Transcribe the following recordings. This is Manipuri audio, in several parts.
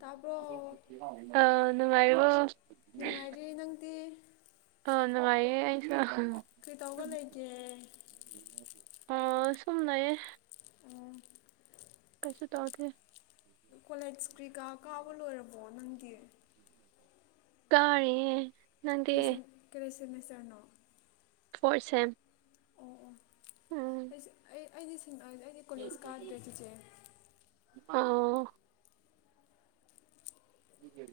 ꯇꯥꯕ꯭ꯔꯣ ꯑ ꯑ ꯅꯨꯡꯉꯥꯏꯥꯏꯔꯤꯕꯣ ꯅꯨꯡꯉꯥꯏꯔꯤꯦ ꯅꯪꯗꯤ ꯑꯉꯌꯦꯦꯁ ꯀꯩꯗꯧꯕ ꯂꯩꯒꯦ ꯑꯣ ꯁꯨꯝ ꯂꯩꯌꯦꯦ ꯑꯣ ꯇꯦ ꯀꯣꯂꯦꯖ ꯀꯩꯀꯥ ꯀꯥꯕ ꯂꯣꯏꯔꯕꯣ ꯅꯪꯗꯤ ꯀꯥꯔꯦ ꯀ ꯀꯔꯥꯏꯁꯤꯃꯦꯁꯔꯅꯣ ꯐꯣꯔ ꯁꯦꯝꯦꯝ ꯑꯣ ꯑꯣ ꯑꯩꯁꯦ ꯑꯩ ꯑꯩꯗꯤ ꯁꯤꯦꯡꯁꯦ ꯑꯩꯗꯤ ꯀꯣꯂꯦꯖ ꯀꯥꯗ꯭ꯔꯦ ꯆꯤꯆꯦ ꯑ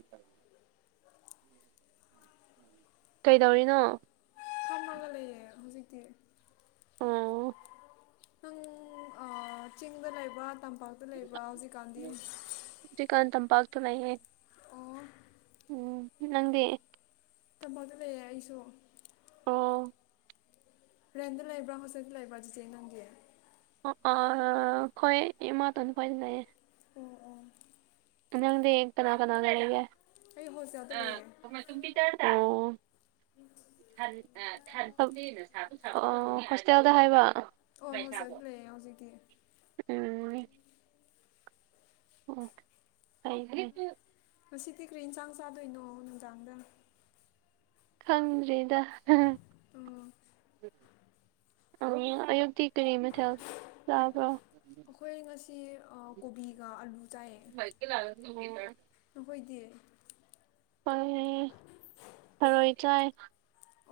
ꯁꯥꯔ ꯀꯩꯗꯧꯔꯤꯅꯣ ꯊꯝꯅꯥꯒꯥ ꯂꯩꯌꯦ ꯍꯧꯖꯤꯛꯇꯤ ꯑꯣ ꯅꯪ ꯑꯥ ꯆꯤꯡꯗ ꯂꯩꯕ꯭ꯔꯥ ꯇꯝꯄꯥꯛꯇ ꯂꯩꯕ꯭ꯔꯥ ꯍꯧꯖꯤꯛꯀꯥꯟꯗꯤ ꯆꯤꯀꯥꯟ ꯇꯝꯄꯥꯛꯇ ꯂꯩꯍꯦ ꯑꯣ ꯎꯝ ꯅꯪꯗꯤ ꯇꯝꯄꯥꯛꯇ ꯂꯩꯌꯦ ꯑꯩꯁꯨ ꯑꯣꯥ ꯍ꯭ꯔꯦꯟꯗ ꯂꯩꯕ꯭ꯔ ꯍꯣꯖꯤꯛꯅ ꯂꯩꯕ ꯗꯤꯖꯥꯏꯟ ꯅꯪꯗꯦ ꯑꯥ ꯈꯣꯏ ꯏꯃꯥꯇꯣꯟꯗ ꯈꯣꯏꯗꯂꯩꯌꯦ ꯑꯣ ꯅꯪꯪꯗꯤ ꯀꯅꯥ ꯀꯅꯥꯔꯒ ꯑꯩ ꯍꯣꯁꯇꯦꯜꯗ ꯂꯩꯌꯦ ꯑꫭ ꯑꯣ ꯍꯣꯁꯇꯦꯜꯗ ꯍꯥꯏꯕ ꯑꯣ ꯍꯧꯖꯤꯛ ꯂꯩꯌꯦ ꯍꯧꯖꯤꯛꯀꯤ ꯎꯝ ꯑꯣ ꯉꯁꯤꯗꯤ ꯀꯔꯤ ꯏꯟꯁꯥꯡ ꯆꯥꯗꯣꯏꯅꯣ ꯅꯨꯡꯗꯥꯡꯗ ꯈꯪꯗ꯭ꯔꯤꯗ ꯑ ꯑꯣ ꯑꯌꯨꯛꯇꯤ ꯀꯔꯤ ꯃꯊꯦꯜ ꯆꯥꯕ꯭ꯔꯣ ꯑꯩꯈꯣꯏ ꯉꯁꯤ ꯀꯣꯕꯤꯒ ꯑꯂꯨ ꯆꯥꯏꯌꯦ ꯑꫭ ꯅꯈꯣꯏꯗꯤ ꯍ ꯊꯔꯣꯏ ꯆꯥꯏ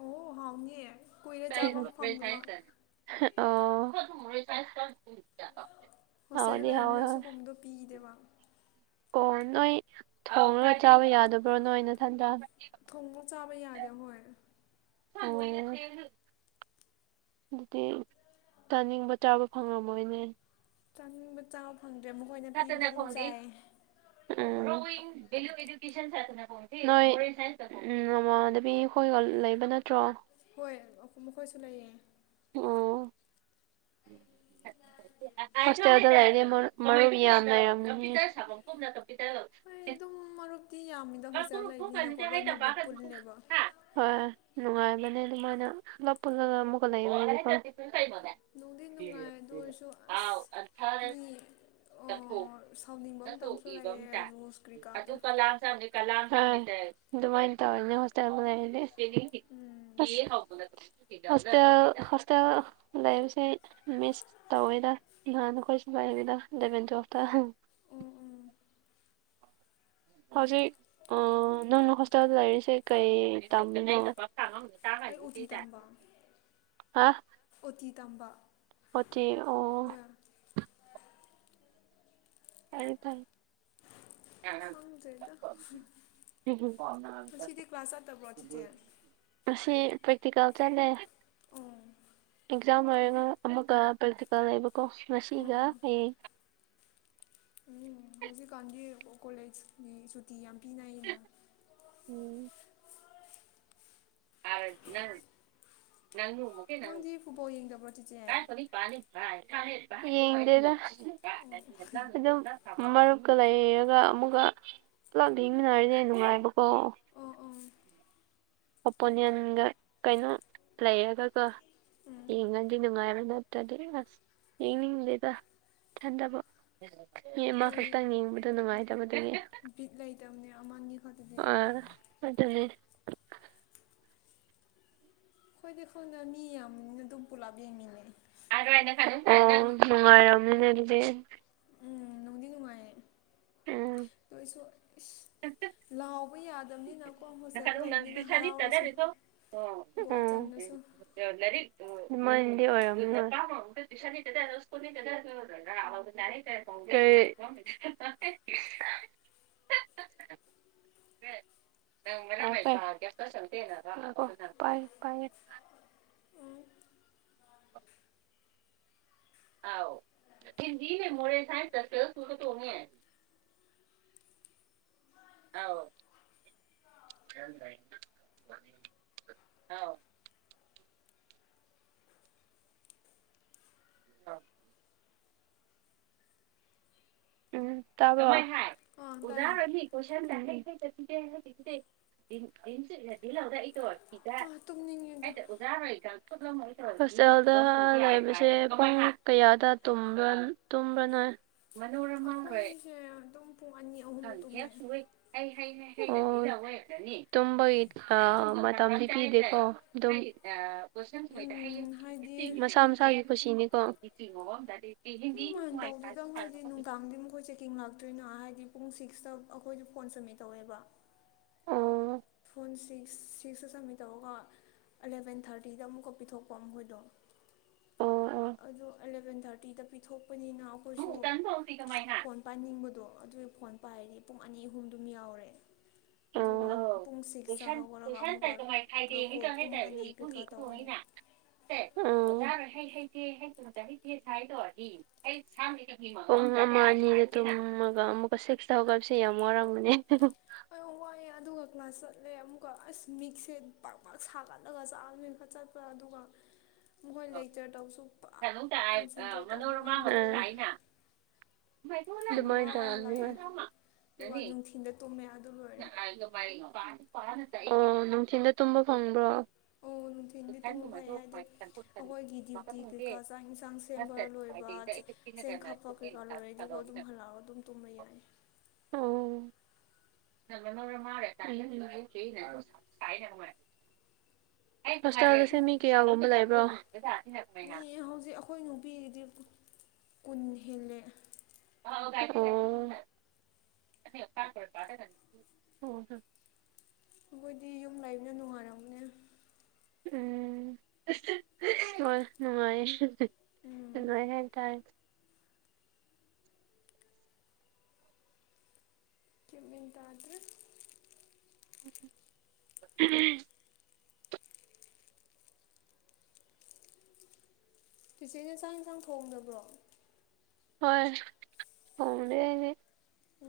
ꯑꯣ ꯍꯥꯎꯅꯤꯌꯦ ꯀꯨꯏꯔꯦ ꯆꯥꯕ ꯐꯪꯗꯕ ꯑꯣ ꯍꯣꯁꯇꯦꯜꯗ ꯍꯥꯎꯗꯤ ꯍꯥꯎꯋꯦ ꯂꯩꯕꯅꯤꯅ ꯁꯤꯒꯨꯝꯕꯗꯣ ꯄꯤꯈꯤꯗꯦꯕ ꯑꯣ ꯅꯣꯏ ꯊꯣꯡꯉꯒ ꯆꯥꯕ ꯌꯥꯗꯕ꯭ꯔꯣ ꯅꯣꯏ ꯅꯊꯟꯗꯥ ꯊꯣꯡꯅ ꯆꯥꯕ ꯌꯥꯗꯦ ꯍꯣꯏ ꯑꯣ ꯑꯗꯨꯗꯤ ꯆꯥꯅꯤꯡꯕ ꯆꯥꯕ ꯐꯪꯉꯝꯃꯣꯏꯅꯦ ꯆꯥꯅꯤꯡꯕ ꯆꯥꯕ ꯐꯪꯗꯦ ꯃꯈꯣꯏꯅ ꯄꯤꯕꯗ ꯑꯗꯨꯝ ꯆꯥꯏꯌꯦ ꯎꯝ ꯅꯣꯏ ꯎꯝ ꯅꯃꯅꯕꯤ ꯑꯩꯈꯣꯏꯒ ꯂꯩꯕ ꯅꯠꯇ꯭ꯔꯣ ꯍꯣꯏ ꯃꯈꯣꯏꯁꯨ ꯂꯩꯌꯦ ꯑꯣ ꯎꯝ ꯍꯁꯇꯗꯥꯏꯔꯤ ꯏꯔꯝꯅ ꯌꯥꯝꯔꯝ ꯑꯩ ꯑꯗꯨꯝ ꯃꯔꯨꯞꯇꯤ ꯌꯥꯝꯃꯤꯗ ꯍꯣꯁꯇꯦꯜ ꯂꯩꯕꯅꯤꯅꯀꯣ ꯂꯣꯏ ꯃꯕꯨꯛ ꯄꯨꯜꯂꯦꯕ ꯍꯣꯏ ꯅꯨꯡꯉꯥꯏꯕꯅꯦ ꯑꯗꯨꯃꯥꯏꯅ ꯄꯨꯂꯞ ꯄꯨꯜꯂꯒ ꯑꯃꯨꯛꯀ ꯂꯩꯕ ꯀꫭ ꯅꯨꯡꯗꯤ ꯅꯨꯡꯉꯥꯏ ꯑꯗꯨ ꯑꯣꯏꯔꯁꯨ ꯑꯁ ꯁꯥꯎꯅꯤꯡꯕ ꯃꯇꯝꯁꯨ ꯂꯩꯑꯦ ꯔꯨꯁ ꯀ꯭ꯔꯤꯀꯥꯗꯣ ꯑꯗꯨꯃꯥꯏꯅ ꯇꯧꯔꯤꯅꯦ ꯍꯣꯁꯇꯦꯜ ꯂꯩꯔꯅꯦ ꯎꯝ ꯍꯁꯇꯦꯜ ꯍꯣꯁꯇꯦꯜ ꯂꯩ ꯁꯤ ꯑꯩ ꯃꯤꯁ ꯇꯧꯋꯤꯗ ꯅꯍꯥꯟꯅ ꯑꯩꯈꯣꯏꯁꯨ ꯄꯥꯏꯕꯤꯗ ꯏꯂꯚꯦꯟ ꯇꯨꯌꯦꯜꯞꯇ ꯎꯝ ꯎꯝ ꯍꯧꯖꯤꯛ ꯅꯪꯅ ꯍꯣꯁꯇꯦꯜꯗ ꯂꯩꯔꯤꯁꯦ ꯀꯩ ꯇꯝꯕꯅꫭ ꯥ ꯇ ꯑꯩ ꯍꯥꯏꯅꯤ ꯆ ꯑꯣꯇꯤ ꯆ ꯇꯝꯕ [unintelligible] ꯑ ꯑꯣꯇꯤ ꯇꯝꯕ ꯑꯣꯠꯇ ꯑꯣ ꯍꯣꯏ ꯑꯦꯔꯤ ꯊꯝ ꯍꯝ ꯍꯝ ꯈꯪꯗ꯭ꯔꯦꯗ ꯉꯁꯤꯗꯤ ꯀ꯭ꯂꯥꯁ ꯆꯠꯇꯕ꯭ꯔꯣ ꯆꯤꯆꯦ ꯑꯁꯤ ꯄ꯭ꯔꯦꯛꯇꯤꯀꯜ ꯆꯠꯂꯦ ꯑꯣ ꯑꯦꯛꯖꯥꯝ ꯑꯣꯏꯔ ꯑꯃꯒ ꯄ꯭ꯔꯦꯛꯇꯤꯀꯦꯜ ꯂꯩꯕꯀꯣ ꯑꯣ ꯉꯁꯤꯒ ꯑꯣ ꯍꯌꯦꯡ ꯎꯝ ꯍꯧꯖꯤꯛꯀꯥꯟꯗꯤ ꯀꯣꯂꯦꯖꯀꯤ ꯁꯨꯇꯤ ꯌꯥꯝ ꯄꯤꯅꯩ ꯑꯩꯅ ꯎꯝ ꯑꯪ ꯅꯪ ꯅꯪꯗꯤ ꯐꯨꯠꯕꯣꯜ ꯌꯦꯡꯗꯕ꯭ꯔꯣ ꯆꯤꯆꯦ ꯅꯤ ꯌꯦꯦꯗ ꯑꯣ ꯑꯗꯨꯝ ꯃꯔꯨꯞꯀ ꯂꯩꯔꯒ ꯑꯃꯨꯛꯀ ꯄꯨꯂꯞ ꯌꯦꯡꯃꯤꯟꯅꯔꯅꯦꯦ ꯅꯨꯡꯉꯥꯏꯕꯀꯣ ꯑꯣ ꯑꯣ ꯑꯣꯄꯣꯅꯤꯟꯒ ꯀꯩꯅꯣ ꯂꯩꯔꯒꯒ ꯎꯝ ꯌꯦꯡꯉꯗꯤ ꯅꯨꯡꯉꯥꯏꯕ ꯅꯠꯇ꯭ꯔꯗꯤ ꯑꯁ ꯌꯦꯡꯅꯤꯡꯗꯦꯕ ꯏꯊꯟꯗꯕ ꯏꯃ ꯍꯣꯏ ꯈꯛꯇꯪ ꯌꯦꯡꯕꯗꯣ ꯅꯨꯡꯉꯥꯏꯇꯕ ꯑꯗꯨꯅꯦ ꯕꯤꯠ ꯂꯩꯇꯕꯅꯦ ꯑꯃꯅꯤ ꯈꯣꯠꯇꯗꯤ ꯑ ꯑꯗꯨꯅꯦ ꯑꯩꯈꯣꯏꯗꯤ ꯈꯪꯅ ꯃꯤ ꯌꯥꯝꯅ ꯑꯗꯨꯝ ꯄꯨꯂꯞ ꯌꯦꯡꯃꯤꯟꯅꯩ ꯑꯣ ꯅꯨꯡꯉꯥꯏꯔꯝꯃꯤꯅꯦ ꯎꯝ ꯅꯨꯡꯗꯤ ꯅꯨꯡꯉꯥꯏꯔꯦ ꯎꯝ ꯑꯗꯨꯣꯁꯨ ꯂꯥꯎꯕ ꯌꯥꯗꯕꯅꯤꯅ ꯌꯥ ꯅꯪ ꯄ ꯆꯅꯤ ꯏꯠꯇꯔꯦꯅꯤꯁꯨꯣ ꯒꯣꯜ ꯆꯟꯂꯁꯨ ꯍꯔꯤ ꯏ [unintelligible] ꯑꯦ ꯪ ꯑ ꯍꯤꯟꯅꯦ ꯃꯣꯣꯔꯦꯁꯥꯏ ꯑ ꯑ ꯑꯥ ꯎꯝꯖꯥ ꯇꯥꯏꯌꯦ ꯄꯣꯁꯗꯤꯂꯗ ꯑꯩ ꯇꯣ ꯏꯗ ꯑꯥ ꯀ ꯇꯨꯝꯅꯤꯡꯉꯦꯗ ꯑꯣꯖꯥ ꯑꯣꯏ ꯀ ꯍꯣꯁꯇꯦꯜꯗ ꯂꯩꯕꯁꯦ ꯄꯨꯡ ꯀꯌꯥꯗ ꯇꯨꯝꯕ꯭ꯔꯅꯣꯏ ꯃꯅꯣꯔꯃ ꯍꯣꯏ ꯑꯩꯈꯣꯏꯁꯦ ꯑꯗꯨꯝ ꯄꯨꯡ ꯑꯅꯤ ꯑꯍꯨꯝꯗ ꯍꯪ ꯍꯦ ꯇꯨꯝꯃꯦ ꯁꯏ ꯑꯩ ꯍꯥꯏꯅ ꯑꯣ ꯇꯝꯕ ꯃꯇꯝꯗꯤ ꯄꯤꯗꯦꯀꯣ ꯎꯝ ꯍꯥꯏꯗꯤ ꯃꯁꯥ ꯃꯁꯥꯕꯤ ꯈꯨꯁꯤꯅꯤ ꯀ ꯇꯧꯗꯔꯤꯒ ꯍꯥꯏꯗꯤ ꯅꯨꯡ ꯇꯥꯡꯗꯤ ꯃꯈꯣꯏ ꯆꯦꯛꯀꯤꯡ ꯂꯥꯛꯇꯣꯏꯅꯣ ꯍꯥꯏꯗꯤ ꯄꯨꯡ ꯁꯤꯛꯁꯇ ꯑꯩꯈꯣꯏꯗꯤ ꯐꯣꯟ ꯆꯨꯝꯃꯤ ꯇꯧꯋꯦꯕ ꯐꯣꯟ ꯁꯤꯛꯁ ꯁꯤꯛꯁꯇ ꯁꯝꯃꯤꯠ ꯇꯧꯔꯒ ꯑꯦꯂꯚꯦꯟ ꯊꯥꯔꯇꯤꯗ ꯑꯃꯨꯛꯀ ꯄꯤꯊꯣꯛꯄ ꯃꯈꯣꯏꯗꯣ ꯑꯣ ꯑꯣ ꯑꯗꯣ ꯑꯦꯂꯚꯦꯟ ꯊꯥꯔꯇꯤꯗ ꯄꯤꯊꯣꯛꯄꯅꯤꯅ ꯑꯩꯈꯣꯏꯁꯨ ꯐꯣꯟ ꯄꯥꯏꯅꯤꯡꯕꯗꯣ ꯑꯗꯨꯒꯤ ꯐꯣꯟ ꯄꯥꯏꯔꯗꯤ ꯄꯨꯡ ꯑꯅꯤ ꯑꯍꯨꯝꯗꯨꯝ ꯌꯥꯎꯔꯦ ꯑꯣ ꯑꯗꯨꯒ ꯄꯨꯡ ꯁꯤꯛꯁꯇ ꯍꯧꯈꯔꯒ ꯑꯃꯨꯛꯀ ꯄꯨꯣꯀꯣ ꯀꯨꯝꯒꯅꯤ ꯀ꯭ꯔꯤꯀꯥ ꯇꯧꯒꯅꯤ ꯌꯥꯔꯣꯏ ꯍꯩ ꯍꯩꯇꯦ ꯍꯩ ꯇꯇ ꯍꯩꯇꯦ ꯁ ꯍꯥꯏꯗꯣ ꯑꯩ ꯁ ꯄꯨꯡ ꯑꯃ ꯑꯅꯤꯗ ꯇꯨꯝꯃꯒ ꯑꯃꯨꯛꯀ ꯁꯤꯛꯁꯇ ꯍꯧꯒꯠꯕꯁꯦ ꯌꯥꯝ ꯋꯥꯔꯕꯅꯦ ꯍ ꯋꯥꯏꯑꯦ ꯑꯗꯨꯒ ꯀ꯭ꯂꯥꯁ ꯆꯠꯂꯦ ꯑꯃꯨꯛꯀ ꯑꯁ ꯃꯤꯛꯁꯦ ꯄꯥꯛ ꯄꯥꯛ ꯁꯥꯒꯠꯂꯒ ꯆꯥꯛꯅꯤꯅ ꯈ ꯆꯠ ꯑꯗꯨꯒ ꯃꯈꯣꯏ ꯂꯩꯆꯔ ꯇꯧꯁꯨ ꯄꯨ ꯀꯣꯟꯁꯦꯟꯇ꯭ꯔꯦꯠ ꯑꯗꯨꯃꯥꯏꯅ ꯇꯧꯕ ꯉꯝꯗ꯭ꯔꯦ ꯌꯥꯝ ꯇꯧꯔꯝꯅꯤ ꯋꯥꯔꯂꯛꯑꯦ ꯑꯗꯨꯒ ꯅꯨꯡꯊꯤꯟꯜꯗ ꯇꯨꯝꯃꯦ ꯑꯗꯨ ꯂꯣꯏꯔꯦ ꯑꯣ ꯅꯨꯡꯊꯤꯤꯟꯗ ꯇꯨꯝꯕ ꯐꯪꯕ꯭ꯔꯣ ꯑꯣ ꯅꯨꯡꯊꯤꯟꯗꯤ ꯇꯣꯡꯕ ꯐꯩ ꯍꯥꯏꯗꯤ ꯑꯩꯈꯣꯏꯒꯤ ꯗ꯭ꯌꯨꯇꯤꯩ ꯀꯩꯀꯥ ꯆꯥꯛ ꯌꯦꯟꯁꯥꯡ ꯁꯦꯝꯕ ꯂꯣꯏꯕ ꯆꯦꯡ ꯈꯥꯞꯄ ꯀꯩꯀꯥ ꯂꯣꯏꯔꯗꯤꯀꯣ ꯑꯗꯨꯝ ꯍꯜꯂꯛꯑꯒ ꯑꯗꯨꯝ ꯇꯨꯝꯕ ꯌꯥꯏ ꯑꯣ ꯅꯪ ꯃꯥꯦ ꯍꯣꯁꯇꯥꯦꯜꯒꯤꯁꯦ ꯃꯤ ꯀꯌꯥꯒꯨꯝꯕ ꯂꯩꯕ꯭ꯔꯣ ꯃꯤ ꯍꯧꯖꯤꯛ ꯑꯩꯈꯣꯏ ꯅꯨꯄꯤꯒꯤꯗꯤ ꯀꯨꯟ ꯍꯦꯜꯂꯦ ꯎ ꯍ ꯍꯝ ꯑꯩꯈꯣꯏꯗꯤ ꯌꯨꯝ ꯂꯩꯕꯅ ꯅꯨꯡꯉꯥꯅꯕꯅꯦ ꯎꯝ ꯍꯣꯏ ꯅꯨꯡꯉꯥꯏꯦ ꯎꯝ ꯅꯨꯡꯉꯥꯏ ꯍꯥꯏꯇꯥꯔꯦ ꯀ ꯃꯤꯦꯟ ꯇꯥꯗꯔ ꯎꯝ ꯆꯤꯆꯦ ꯌꯦꯟꯁꯥꯡ ꯌꯦꯟꯁꯥꯡ ꯊꯣꯡꯕ꯭ꯔꯣ ꯍꯣꯏ ꯍꯣꯡꯣꯡꯗꯅꯦ ꯎ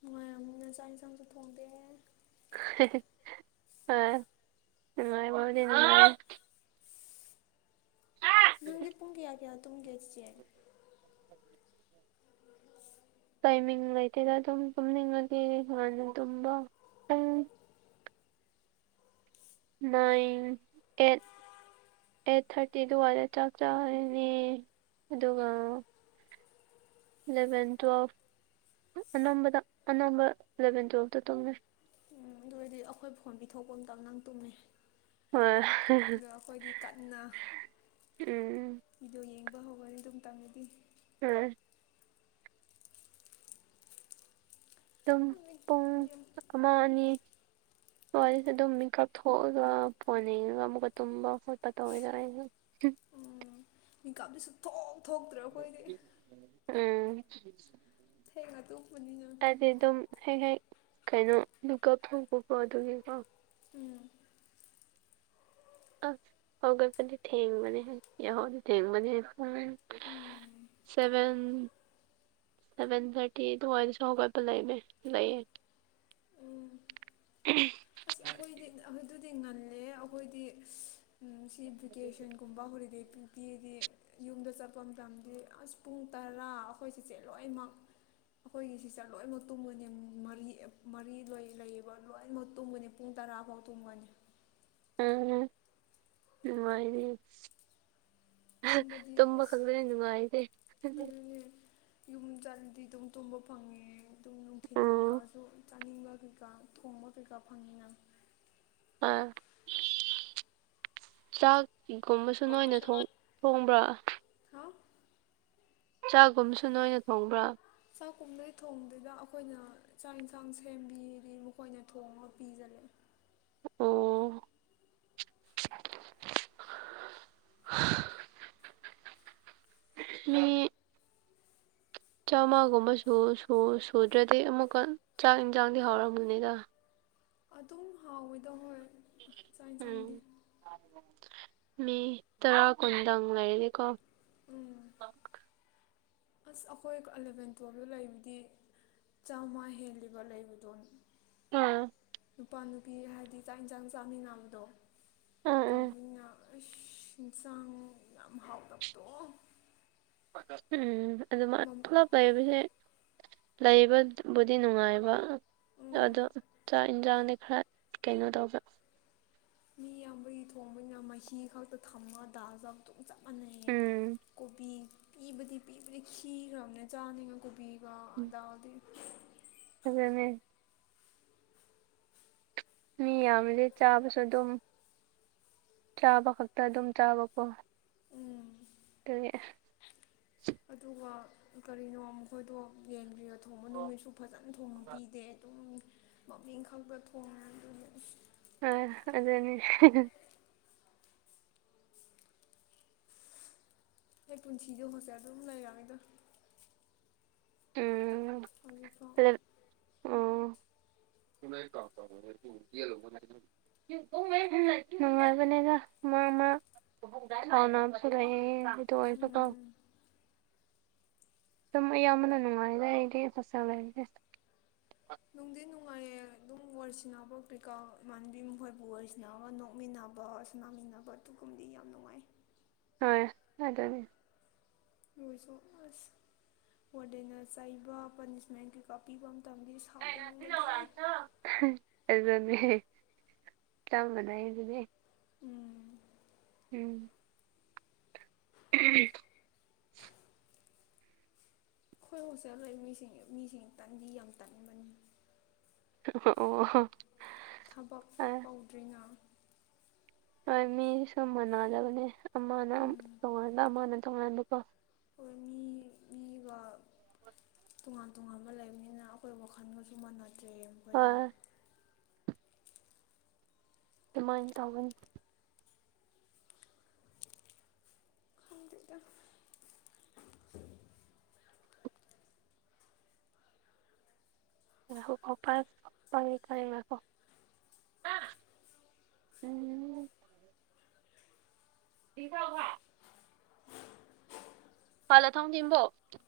ꯅꯨꯡꯉꯥꯏꯔ ꯃꯣꯏꯅ ꯆꯥꯛ ꯌꯦꯟꯁꯥꯡꯁꯨ ꯊꯣꯡꯗꯦꯦ ꯑ ꯅꯨꯡꯉ ꯅꯪꯗꯤ ꯄꯨꯡ ꯀꯌꯥ ꯀꯌꯥ ꯇꯨꯝꯒꯦ ꯏꯆꯦ [unintelligible] ꯇꯥꯏꯃꯤꯡ ꯂꯩꯇꯦꯗ ꯑꯗꯨꯝ ꯇꯨꯝꯅꯤꯡꯉꯒ ꯍꯥꯟꯅ ꯇꯨꯝꯕꯪ ꯅꯥꯏꯟ ꯑꯦꯠ ꯑꯩꯠ ꯊꯥꯔꯇꯤ ꯑꯗꯨꯋꯥꯏꯗ ꯆꯥꯛ ꯆꯥꯔꯅꯤ ꯑꯗꯨꯒ ꯏꯂꯚꯦꯟ ꯇꯨꯋꯦꯜꯐ ꯑꯅꯝꯕꯗ ꯑꯅꯝꯕ ꯏꯂꯚꯦꯟ ꯇꯨꯋꯦꯜꯐꯇ ꯇꯧꯅꯩ ꯎꯝ ꯑꯗꯨ ꯑꯣꯏꯔꯗꯤ ꯑꯩꯈꯣꯏ ꯐꯣꯟ ꯄꯤꯊꯣꯛꯄ ꯃꯇꯝꯗ ꯅꯪ ꯇꯨꯝꯃꯦꯩ ꯍꯣꯏ ꯑꯗꯣ ꯑꯩꯈꯣꯏꯗꯤ ꯀꯟꯅ ꯎꯝ ꯕꯤꯗꯤꯑꯣ ꯌꯦꯡꯕ ꯍꯧꯔꯅꯤ ꯑꯗꯨꯝ ꯇꯪꯒꯗꯤ ꯎꯝ ꯇꯨꯝ ꯍꯣꯏ ꯌꯥꯝ ꯄ ꯑꯃꯥꯡꯅꯤ ꯑꯣ ꯋꯥꯔꯤꯁꯦ ꯑꯗꯨꯝ ꯃꯤꯀꯞ ꯊꯣꯛꯑꯒ ꯐꯣꯟ ꯌꯦꯉꯒ ꯑꯃꯨꯛꯀ ꯇꯨꯝꯕ ꯈꯣꯠꯄ ꯇꯧꯋꯗꯔꯥ ꯑꯩꯁꯨ ꯃꯤꯀꯥꯞꯇ ꯁ ꯊꯣꯛ ꯊꯣꯛꯇ꯭ꯔꯦ ꯑꯩꯈꯣꯏꯗꯤ ꯎꯝ ꯊꯦꯡꯒ ꯇꯨꯞꯄꯅꯤ ꯍꯥꯏꯗꯤ ꯑꯗꯨꯝ ꯍꯦꯛ ꯍꯦꯛ ꯀꯩꯅꯣ ꯂꯨꯀꯞ ꯊꯣꯛꯧꯕꯀꯣ ꯑꯗꯨꯒꯤꯀꯣ ꯎꯝ ꯑ ꯍꯒꯄꯅꯤ ꯊꯦꯡ ꯃꯅꯦ ꯍꯥꯏ ꯍ ꯊꯦꯡ ꯃꯅꯦ ꯍꯥꯏ ꯎꯝ ꯁꯚꯦꯟ ꯁꯕꯦꯟ ꯊꯔꯇꯤ ꯑꯗꯨ ꯋꯥꯔꯤꯁ ꯍꯒ ꯄ ꯂꯩꯅꯦ ꯂꯩꯌꯦꯦ ꯎꯝ ꯎꯝ ꯑꯁ ꯑꯩꯈꯣꯏꯗꯤ ꯑꯗꯨꯗꯤ ꯉꯜꯂꯦ ꯑꯩꯈꯣꯏꯗꯤ ꯁꯤ ꯚꯦꯀꯦꯁꯟꯒꯨꯝꯕ ꯍꯣꯂꯤꯗꯦ ꯄꯤ ꯇꯤꯗꯤ ꯌꯨꯝꯗ ꯆꯠꯄ ꯃꯇꯝꯗ ꯑꯁ ꯄꯨꯡ ꯇꯔꯥ ꯑꯩꯈꯣꯏ ꯆꯤꯆꯦ ꯂꯣꯏꯅꯃꯛ ꯑꯩꯈꯣꯏꯒꯤ ꯁꯤꯁ ꯂꯣꯏꯅꯃꯛ ꯇꯨꯝꯕꯅꯤ ꯃꯔꯤ ꯃꯔꯤ ꯂꯣꯏ ꯂꯩꯌꯦꯕ ꯂꯣꯏꯅꯃꯛ ꯇꯨꯝꯕꯅꯤ ꯄꯨꯡ ꯇꯔꯥꯐꯥꯎ ꯇꯨꯝꯒꯅꯤ ꯎꯝ ꯋꯥꯗꯤ ꯇꯨꯝꯕꯗꯤ ꯇꯨꯝꯕ ꯈꯪꯗꯅꯦ ꯅꯨꯡꯉꯥꯏꯇꯦ ꯎꯝ ꯌꯨꯝ ꯆꯥꯠꯂꯗꯤ ꯑꯗꯨꯝ ꯇꯨꯝꯕ ꯐꯪꯉꯦ ꯑꯗꯨꯝ ꯅꯨꯡꯊꯤꯟ ꯀꯩꯀꯥꯁꯨ ꯆꯥꯅꯤꯡꯕ ꯀꯩꯀꯥ ꯊꯣꯡꯕ ꯀꯩꯀꯥ ꯐꯪꯉꯤꯅꯪ ꯑꯥ ꯆꯥꯛ ꯁꯤꯒꯨꯝꯕꯁꯨ ꯅꯣꯏꯅ ꯊꯣꯡꯕ꯭ꯔꯥ ꯍ ꯆꯥꯛꯒꯨꯝꯁꯨ ꯅꯣꯏꯅ ꯊꯣꯡꯕ꯭ꯔꯥ ꯆꯥꯛ ꯀꯨꯝꯅꯩ ꯊꯣꯡꯗꯨꯗ ꯑꯩꯈꯣꯏꯅ ꯆꯥꯛ ꯌꯦꯟꯁꯥꯡ ꯁꯦꯝꯕꯤꯗꯤ ꯃꯈꯣꯏꯅ ꯊꯣꯡꯉꯒ ꯄꯤꯁꯤꯂꯦ ꯑꯣ ꯍ ꯃꯤ ꯆꯥꯝꯃꯒꯨꯝꯕꯁꯨ ꯁꯨꯗ꯭ꯔꯗꯤ ꯑꯃꯨꯛꯀ ꯆꯥꯛ ꯏꯟꯁꯥꯡꯗꯤ ꯍꯥꯎꯔꯝꯒꯅꯤꯗ ꯑꯗꯨꯝ ꯍꯥꯎꯋꯦꯗꯧ ꯍꯣꯏ ꯆꯥꯛ ꯌꯦꯟꯁꯥꯡꯗꯤ ꯎꯝ ꯃꯤ ꯇꯔꯥ ꯀꯨꯟꯗꯪ ꯂꯩꯔꯗꯤꯀꯣ ꯎꯝ ꯑꯁ ꯑꯩꯈꯣꯏ ꯑꯦꯂꯚꯦꯟ ꯇꯨꯌꯦꯜꯞꯇ ꯂꯩꯕꯗꯤ ꯆꯥꯝꯃꯉꯥ ꯍꯦꯜꯂꯤꯕ ꯂꯩꯕꯗꯣ ꯑꯝ ꯅꯨꯄꯥ ꯅꯨꯄꯤ ꯍꯥꯏꯗꯤ ꯆꯥꯛ ꯌꯦꯟꯁꯥꯡ ꯆꯥꯃꯤꯟꯅꯕꯗꯣ ꯎꯝ ꯎꯝ ꯇꯧꯃꯤꯅ ꯑꯁ ꯏꯟꯁꯥꯡ ꯌꯥꯝ ꯍꯥꯎꯇꯕꯗꯣ ꯎꯝ ꯑꯗꯨꯃꯥꯏ ꯎꯝ ꯄꯨꯂꯞ ꯂꯩꯕꯁꯦ ꯂꯩꯕꯕꯨꯗꯤ ꯅꯨꯡꯉꯥꯏꯕ ꯑꯗꯣ ꯆꯥꯛ ꯌꯦꯟꯁꯥꯡꯗꯤ ꯈꯔ ꯀꯩꯅꯣ ꯇꯧꯕ ꯃꯤ ꯌꯥꯝꯕꯒꯤ ꯊꯣꯡꯕꯅꯤꯅ ꯃꯍꯤ ꯈꯛꯇ ꯊꯝꯃ ꯇꯥꯖꯕ ꯑꯗꯨꯝ ꯆꯞ ꯃꯥꯟꯅꯩꯌꯦ ꯎꯝ ꯀꯣꯕꯤ ꯄꯤꯕꯗꯤ ꯄꯤꯕꯗꯤ ꯈꯤꯈ꯭ꯔꯕꯅ ꯆꯥꯅꯤꯒ ꯀꯣꯕꯤ ꯑ ꯗꯥꯎꯗꯤ ꯑꯗꯨꯅꯦ ꯃꯤ ꯌꯥꯝꯃꯤꯗꯤ ꯆꯥꯕꯁꯨ ꯑꯗꯨꯝ ꯆꯥꯕ ꯈꯛꯇ ꯑꯗꯨꯝ ꯆꯥꯕꯀꯣ ꯎꯝ ꯑꯗꯨꯅꯦ ꯑ ꯑꯗꯨꯒ ꯀꯔꯤꯅꯣ ꯃꯈꯣꯏꯗꯣ ꯌꯦꯡꯕꯤꯌꯣ ꯊꯣꯡꯕ ꯅꯨꯃꯤꯠꯁꯨ ꯐꯖꯅ ꯊꯣꯡꯕ ꯄꯤꯗꯦ ꯑꯗꯨꯝ ꯃꯃꯤꯡ ꯈꯛꯇ ꯊꯣꯡꯉꯦ ꯑꯗꯨꯅꯤ ꯑ ꯑꯗꯨꯅꯦ ꯍ ꯄꯨꯟꯁꯤ ꯌ ꯍꯧꯁꯦ ꯑꯗꯨꯝ ꯂꯩꯔꯅꯤꯗꯣ ꯎꯝ ꯍꯧꯖꯤꯛꯐꯥꯎ꯫ [unintelligible] ꯅꯨꯡꯉꯥꯏꯕꯅꯦꯗ ꯃꯥ ꯃꯥ꯫ ꯑꯅꯥꯝꯁꯨ ꯂ꯭ꯩꯌꯦ ꯑꯗꯨ ꯑꯣꯏꯔꯁꯨꯀꯣ꯫ ꯎꯝ ꯑꯗꯨꯝ ꯑꯌꯥꯝꯕꯅ ꯅꯨꯡꯉꯥꯏ ꯂꯩꯗꯤ ꯍꯣꯁꯇꯦꯜ ꯂꯩꯕꯁꯦ꯫ ꯅꯨꯡꯗꯤ ꯅꯨꯡꯉꯥꯏꯌꯦ ꯑꯗꯨꯝ ꯋꯥꯔꯤꯁꯤꯅꯕ ꯀꯔꯤꯀꯥ ꯏꯃꯥꯟꯕꯤ ꯃꯈꯣꯏꯕꯨ ꯋꯥꯔꯤ ꯁꯤꯟꯅꯔꯒ ꯅꯣꯛꯃꯤꯟꯅꯕ꯫ ꯂꯥꯡꯃꯤꯟꯅꯕ ꯑꯗꯨꯒꯨꯝꯗꯤ ꯌꯥꯝ ꯅꯨꯡꯉꯥꯏ꯫ ꯍꯣꯏ ꯑꯗꯨꯅꯤ꯫ ꯂꯣꯏꯁꯨ ꯑꯁ ꯋꯥꯔꯗꯦꯑꯅ ꯆꯩꯕ ꯄꯥꯅꯤꯁꯃꯦꯟꯒꯤ꯫ ꯄꯥꯛꯄꯤꯕ ꯃꯇꯝꯗꯗꯤ ꯁꯥꯎꯅꯤꯡꯕꯗꯤ꯫ ꯑꯗꯨꯅꯦ ꯆꯄ ꯃꯅꯩ ꯑꯩꯗꯨꯅꯦ꯫ ꯎꯝ꯫ ꯎꯝ꯫ ꯎꯝ [unintelligible] [unintelligible] ꯑꯈꯣꯏ ꯍꯣꯁꯇꯦꯜ ꯂꯩ ꯃꯤꯁꯤꯡ ꯃꯤꯁꯤꯡ ꯇꯥꯟꯗꯤ ꯌꯥꯝ ꯇꯥꯟꯕꯅꯤ꯫ ꯑꯣ꯫ ꯊꯕꯛ ꯑ ꯄꯥꯛꯀꯧꯗ꯭ꯔꯤꯉꯥ꯫ ꯍꯣꯏ ꯃꯤꯁꯨ ꯃꯥꯟꯅꯗꯕꯅꯦ ꯑꯃꯅ ꯎꯝ ꯇꯣꯡꯉꯟꯥꯟꯕ ꯑꯃꯅ ꯇꯣꯡꯉꯟꯥꯟꯕꯀꯣ꯫ ꯍꯣꯏ ꯃꯤ ꯃꯤꯒ꯫ ꯇꯣꯉꯥꯟ ꯇꯣꯉꯥꯟꯕ ꯂꯩꯕꯅꯤꯅ ꯑꯩꯈꯣꯏ ꯋꯥꯈꯜꯒꯁꯨ ꯃꯥꯟꯅꯗ꯭ꯔꯦ ꯃꯈꯣꯏꯒ꯫ ꯍꯣꯏ ꯑꯗꯨꯃꯥꯏ ꯇꯧꯒꯅꯨ꯫ ꯈꯪꯗꯦꯗ꯫ ꯉꯥꯏꯈꯣ ꯄꯥꯏꯌꯨ ꯉꯥꯏꯈꯣ꯫ ꯎꯝ꯫ ꯊ ꯊꯧꯚꯥꯏ [unintelligible] ꯐꯂ ꯊꯥꯎ [unintelligible]